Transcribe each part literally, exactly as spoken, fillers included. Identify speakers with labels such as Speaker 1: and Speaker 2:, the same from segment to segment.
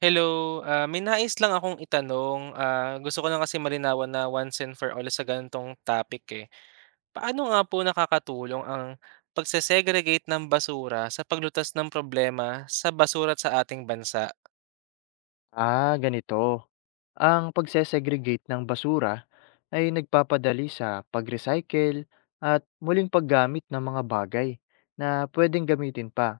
Speaker 1: Hello, ah, may nais lang akong itanong. Ah, gusto ko lang kasi malinawan na once and for all sa ganitong topic eh. Paano nga po nakakatulong ang pagsesegregate ng basura sa paglutas ng problema sa basura at sa ating bansa?
Speaker 2: Ah, ganito. Ang pagsesegregate ng basura ay nagpapadali sa pag-recycle at muling paggamit ng mga bagay na pwedeng gamitin pa.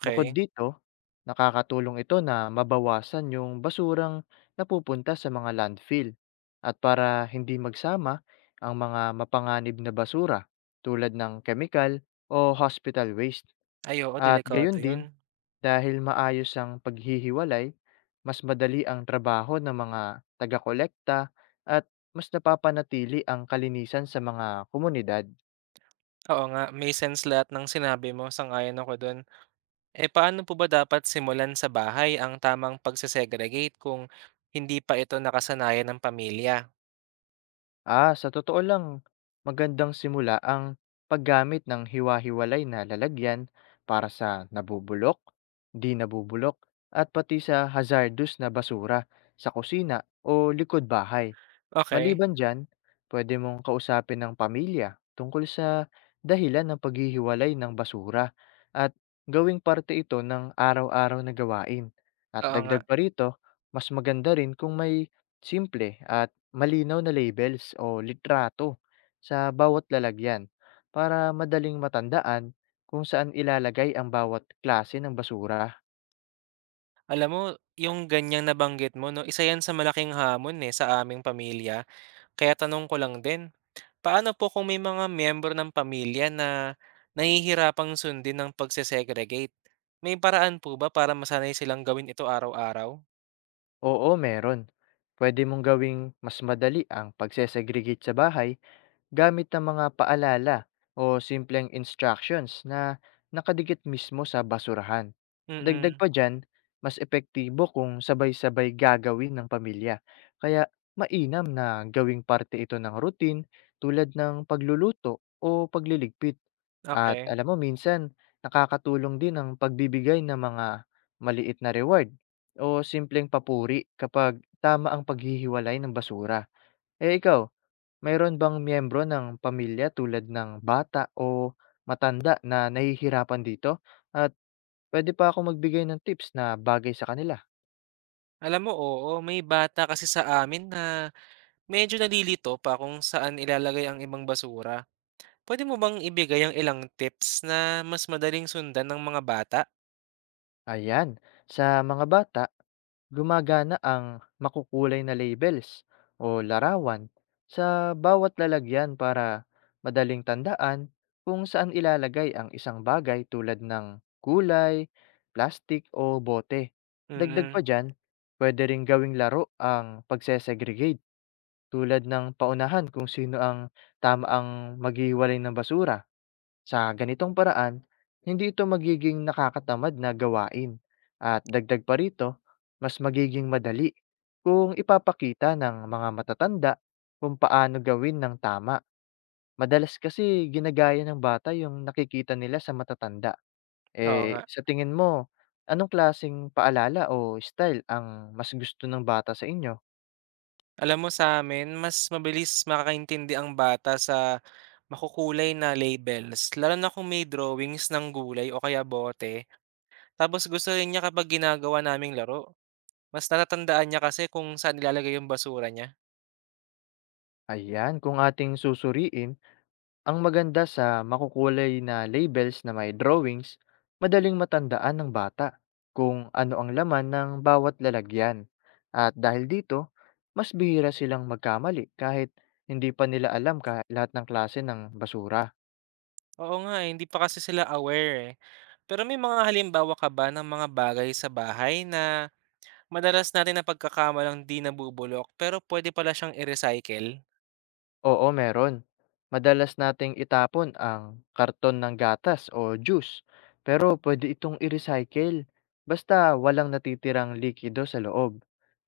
Speaker 2: Bukod dito, nakakatulong ito na mabawasan yung basurang napupunta sa mga landfill at para hindi magsama ang mga mapanganib na basura tulad ng chemical o hospital waste.
Speaker 1: Ay, oo,
Speaker 2: At
Speaker 1: delikado
Speaker 2: gayon
Speaker 1: 'yun.
Speaker 2: din, dahil maayos ang paghihiwalay, mas madali ang trabaho ng mga taga-kolekta at mas napapanatili ang kalinisan sa mga komunidad.
Speaker 1: Oo nga, may sense lahat ng sinabi mo, sang-ayon ako do'n. Eh, paano po ba dapat simulan sa bahay ang tamang pagsesegregate kung hindi pa ito nakasanayan ng pamilya?
Speaker 2: Ah, sa totoo lang, magandang simula ang paggamit ng hiwa-hiwalay na lalagyan para sa nabubulok, di nabubulok, at pati sa hazardous na basura sa kusina o likod bahay.
Speaker 1: Okay,
Speaker 2: Maliban diyan, pwede mong kausapin ng pamilya tungkol sa dahilan ng paghihiwalay ng basura at gawing parte ito ng araw-araw na gawain. At
Speaker 1: oo nga.
Speaker 2: dagdag pa rito, mas maganda rin kung may simple at malinaw na labels o litrato sa bawat lalagyan para madaling matandaan kung saan ilalagay ang bawat klase ng basura.
Speaker 1: Alam mo, yung ganyang nabanggit mo 'no, isa 'yan sa malaking hamon, eh, sa aming pamilya. Kaya tanong ko lang din, paano po kung may mga miyembro ng pamilya na nahihirapang sundin ng pagse-segregate? May paraan po ba para masanay silang gawin ito araw-araw?
Speaker 2: Oo, meron. Pwede mong gawing mas madali ang pagsesegregate sa bahay gamit ang mga paalala o simpleng instructions na nakadikit mismo sa basurahan. Dagdag
Speaker 1: Mm,
Speaker 2: pa dyan, mas epektibo kung sabay-sabay gagawin ng pamilya. Kaya mainam na gawing parte ito ng routine tulad ng pagluluto o pagliligpit. At
Speaker 1: okay.
Speaker 2: alam mo minsan, nakakatulong din ang pagbibigay ng mga maliit na reward o simpleng papuri kapag tama ang paghihiwalay ng basura. Eh ikaw, mayroon bang miyembro ng pamilya tulad ng bata o matanda na nahihirapan dito? At pwede pa ako magbigay ng tips na bagay sa kanila.
Speaker 1: Alam mo, oo, may bata kasi sa amin na medyo nalilito pa kung saan ilalagay ang ibang basura. Pwede mo bang ibigay ang ilang tips na mas madaling sundan ng mga bata?
Speaker 2: Ayan, sa mga bata, gumagana ang makukulay na labels o larawan sa bawat lalagyan para madaling tandaan kung saan ilalagay ang isang bagay tulad ng kulay, plastic o bote. Dagdag
Speaker 1: Mm,
Speaker 2: pa dyan, pwede ring gawing laro ang pagsesegregate tulad ng paunahan kung sino ang tama ang maghihiwalay ng basura. Sa ganitong paraan, hindi ito magiging nakakatamad na gawain. At dagdag pa rito, mas magiging madali kung ipapakita ng mga matatanda kung paano gawin ng tama. Madalas kasi ginagaya ng bata yung nakikita nila sa matatanda.
Speaker 1: oo
Speaker 2: Eh,
Speaker 1: nga.
Speaker 2: sa tingin mo, anong klasing paalala o style ang mas gusto ng bata sa inyo?
Speaker 1: Alam mo sa amin mas mabilis makakaintindi ang bata sa makukulay na labels, lalo na kung may drawings ng gulay o kaya bote. Tapos gusto rin niya kapag ginagawa naming laro. Mas natatandaan niya kasi kung saan nilalagay yung basura niya.
Speaker 2: Ayan, kung ating susuriin, ang maganda sa makukulay na labels na may drawings, madaling matandaan ng bata kung ano ang laman ng bawat lalagyan. At dahil dito, mas bihira silang magkamali kahit hindi pa nila alam ka lahat ng klase ng basura.
Speaker 1: Oo nga, eh, hindi pa kasi sila aware, eh. Pero may mga halimbawa ka ba ng mga bagay sa bahay na madalas natin na pagkakamalang 'di nabubulok pero puwede pala siyang i-recycle?
Speaker 2: Oo, meron. Madalas nating itapon ang karton ng gatas o juice, pero pwede itong i-recycle basta walang natitirang likido sa loob.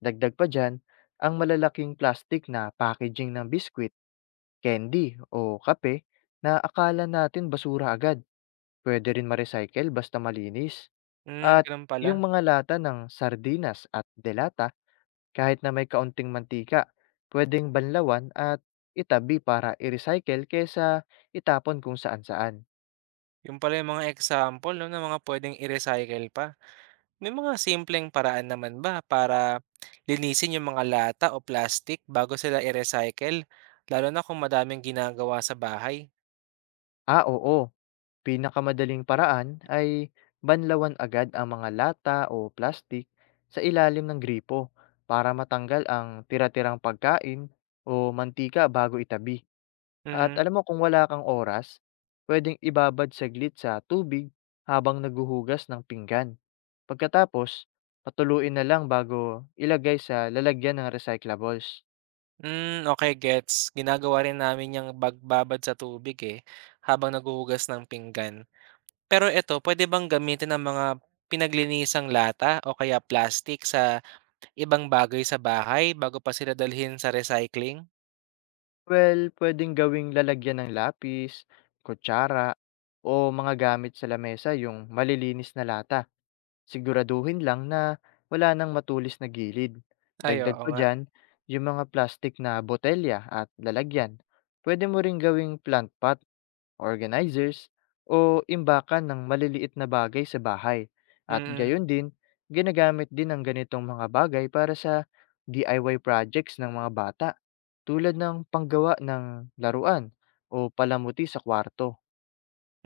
Speaker 2: Dagdag pa dyan, ang malalaking plastic na packaging ng biskwit, candy o kape na akala natin basura agad, pwede rin ma-recycle basta malinis.
Speaker 1: Hmm,
Speaker 2: At
Speaker 1: gano'n
Speaker 2: yung
Speaker 1: pala.
Speaker 2: mga lata ng sardinas at delata kahit na may kaunting mantika, pwedeng banlawan at itabi para i-recycle kaysa itapon kung saan-saan.
Speaker 1: Yun pala yung mga example 'no, ng mga puwedeng i-recycle pa. May mga simpleng paraan naman ba para linisin yung mga lata o plastic bago sila i-recycle? Lalo na kung madaming ginagawa sa bahay.
Speaker 2: Ah, oo. Pinakamadaling paraan ay banlawan agad ang mga lata o plastik sa ilalim ng gripo para matanggal ang tira-tirang pagkain o mantika bago itabi. At
Speaker 1: Mm,
Speaker 2: alam mo kung wala kang oras, pwedeng ibabad saglit sa tubig habang naghuhugas ng pinggan. Pagkatapos, patuluin na lang bago ilagay sa lalagyan ng recyclables.
Speaker 1: hmm, okay gets. Ginagawa rin namin yung pagbabad sa tubig, eh, habang naghuhugas ng pinggan. Pero eto, puwede bang gamitin ang mga pinaglinisang lata o kaya plastic sa ibang bagay sa bahay bago pa sila dalhin sa recycling?
Speaker 2: Well, pwedeng gawing lalagyan ng lapis, kutsara, o mga gamit sa lamesa yung malilinis na lata. Siguraduhin lang na wala nang matulis na gilid.
Speaker 1: Ay,
Speaker 2: Dagdag
Speaker 1: oo
Speaker 2: pa
Speaker 1: nga.
Speaker 2: diyan, yung mga plastic na botelya at lalagyan. Pwede mo ring gawing plant pot organizers, o imbakan ng maliliit na bagay sa bahay.
Speaker 1: Mm,
Speaker 2: At gayon
Speaker 1: mm.
Speaker 2: din, ginagamit din ang ganitong mga bagay para sa D I Y projects ng mga bata tulad ng panggawa ng laruan o palamuti sa kwarto.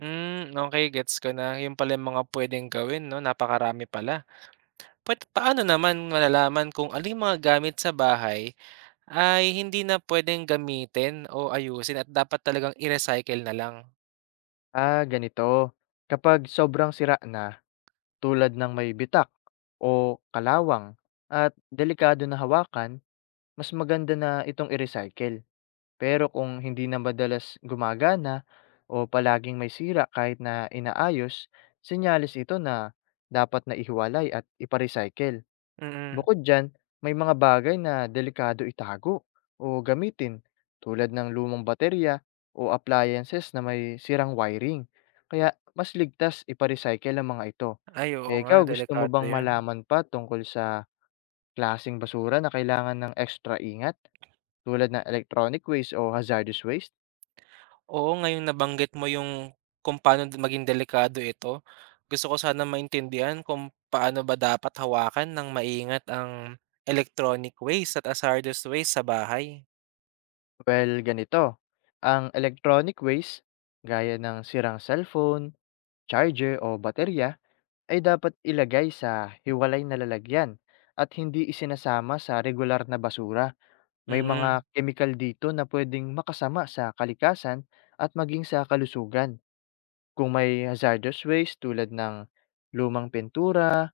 Speaker 1: Hmm, okey gets ko na. Yung pala yung mga pwedeng gawin 'no, napakarami pala. Puwed paano naman malalaman kung alin mga gamit sa bahay ay hindi na pwedeng gamitin o ayusin at dapat talagang i-recycle na lang?
Speaker 2: Ah, ganito. Kapag sobrang sira na, tulad ng may bitak o kalawang at delikado na hawakan, mas maganda na itong i-recycle. Pero kung hindi na madalas gumagana o palaging may sira kahit na inaayos, senyales ito na dapat na ihiwalay at ipa-recycle.
Speaker 1: Mm.
Speaker 2: Bukod dyan, may mga bagay na delikado itago o gamitin tulad ng lumang baterya o appliances na may sirang wiring. Kaya mas ligtas ipa-recycle ang mga ito.
Speaker 1: Ay, oo
Speaker 2: Eh,
Speaker 1: nga,
Speaker 2: ikaw, gusto mo
Speaker 1: delikado
Speaker 2: bang
Speaker 1: yan.
Speaker 2: malaman pa tungkol sa klasing basura na kailangan ng extra ingat tulad ng electronic waste o hazardous waste?
Speaker 1: Oo, ngayong nabanggit mo yung kung paano d- maging delikado ito, gusto ko sana maintindihan kung paano ba dapat hawakan ng maingat ang electronic waste at hazardous waste sa bahay?
Speaker 2: Well, ganito. Ang electronic waste, gaya ng sirang cellphone, charger o baterya, ay dapat ilagay sa hiwalay na lalagyan at hindi isinasama sa regular na basura. May
Speaker 1: Mm.
Speaker 2: mga chemical dito na pwedeng makasama sa kalikasan at maging sa kalusugan. Kung may hazardous waste tulad ng lumang pintura,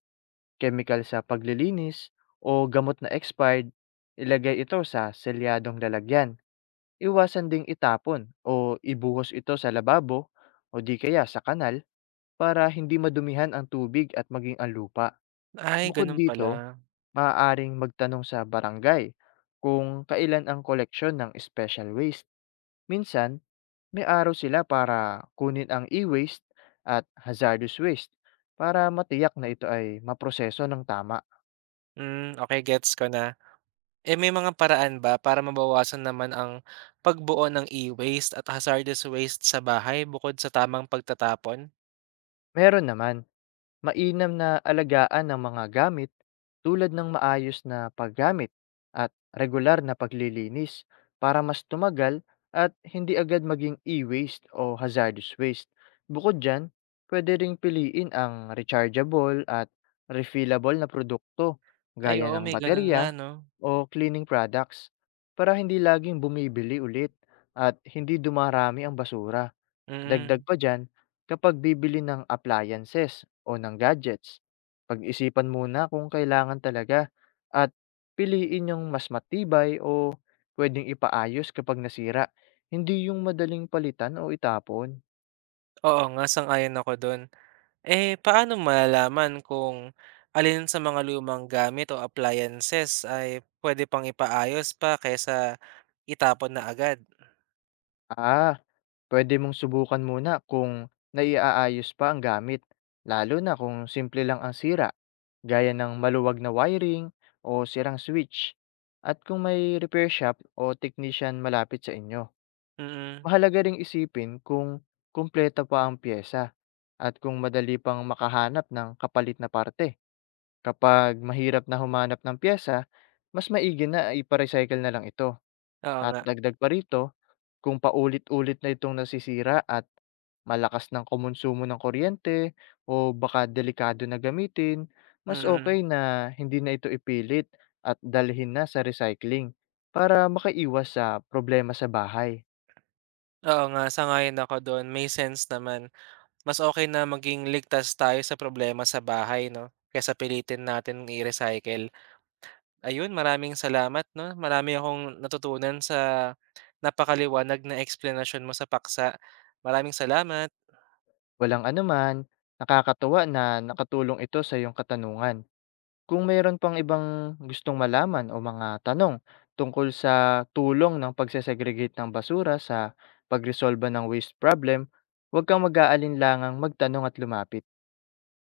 Speaker 2: chemical sa paglilinis, o gamot na expired, ilagay ito sa selyadong lalagyan. Iwasan ding itapon o ibuhos ito sa lababo o di kaya sa kanal para hindi madumihan ang tubig at maging ang lupa.
Speaker 1: Ay,
Speaker 2: Bukod
Speaker 1: ganun pala.
Speaker 2: dito, maaaring magtanong sa barangay kung kailan ang koleksyon ng special waste. Minsan, may araw sila para kunin ang e-waste at hazardous waste para matiyak na ito ay maproseso ng tama.
Speaker 1: Hmm, okay gets ko na. Eh, may mga paraan ba para mabawasan naman ang pagbuo ng e-waste at hazardous waste sa bahay bukod sa tamang pagtatapon?
Speaker 2: Meron naman. Mainam na alagaan ng mga gamit tulad ng maayos na paggamit at regular na paglilinis para mas tumagal at hindi agad maging e-waste o hazardous waste. Bukod dyan, pwede ring piliin ang rechargeable at refillable na produkto
Speaker 1: Ay,
Speaker 2: gaya
Speaker 1: oo,
Speaker 2: ng
Speaker 1: may ganun nga
Speaker 2: baterya
Speaker 1: 'no?
Speaker 2: o cleaning products para hindi laging bumibili ulit at hindi dumarami ang basura. Dagdag
Speaker 1: Mm.
Speaker 2: pa diyan, kapag bibili ng appliances o ng gadgets, pag-isipan muna kung kailangan talaga at piliin yung mas matibay o pwedeng ipaayos kapag nasira, hindi yung madaling palitan o itapon.
Speaker 1: Oo nga, sang-ayon ako dun. Eh, paano malalaman kung alin sa mga lumang gamit o appliances ay pwede pang ipaayos pa kaysa itapon na agad?
Speaker 2: Ah, pwede mong subukan muna kung naiaayos pa ang gamit, lalo na kung simple lang ang sira, gaya ng maluwag na wiring o sirang switch, at kung may repair shop o technician malapit sa inyo.
Speaker 1: Mm,
Speaker 2: Mahalaga ring isipin kung kumpleto pa ang piyesa at kung madali pang makahanap ng kapalit na parte. Kapag mahirap na humanap ng piyesa, mas maigi na ipa-recycle na lang ito.
Speaker 1: oo
Speaker 2: At
Speaker 1: nga.
Speaker 2: dagdag pa rito, kung paulit-ulit na itong nasisira at malakas ng kumonsumo ng kuryente o baka delikado na gamitin, mas
Speaker 1: Mm.
Speaker 2: okay na hindi na ito ipilit at dalhin na sa recycling para makaiwas sa problema sa bahay.
Speaker 1: Oo nga, sang-ayon ako dun, may sense naman. Mas okay na maging ligtas tayo sa problema sa bahay 'no, kaysa pilitin natin i-recycle. Ayun, maraming salamat 'no, marami akong natutunan sa napakaliwanag na explanation mo sa paksa. Maraming salamat.
Speaker 2: Walang anuman, nakakatuwa na nakatulong ito sa iyong katanungan. Kung mayroon pang ibang gustong malaman o mga tanong tungkol sa tulong ng pagsesegregate ng basura sa pagresolba ng waste problem, huwag kang mag-aalinlangang magtanong at lumapit.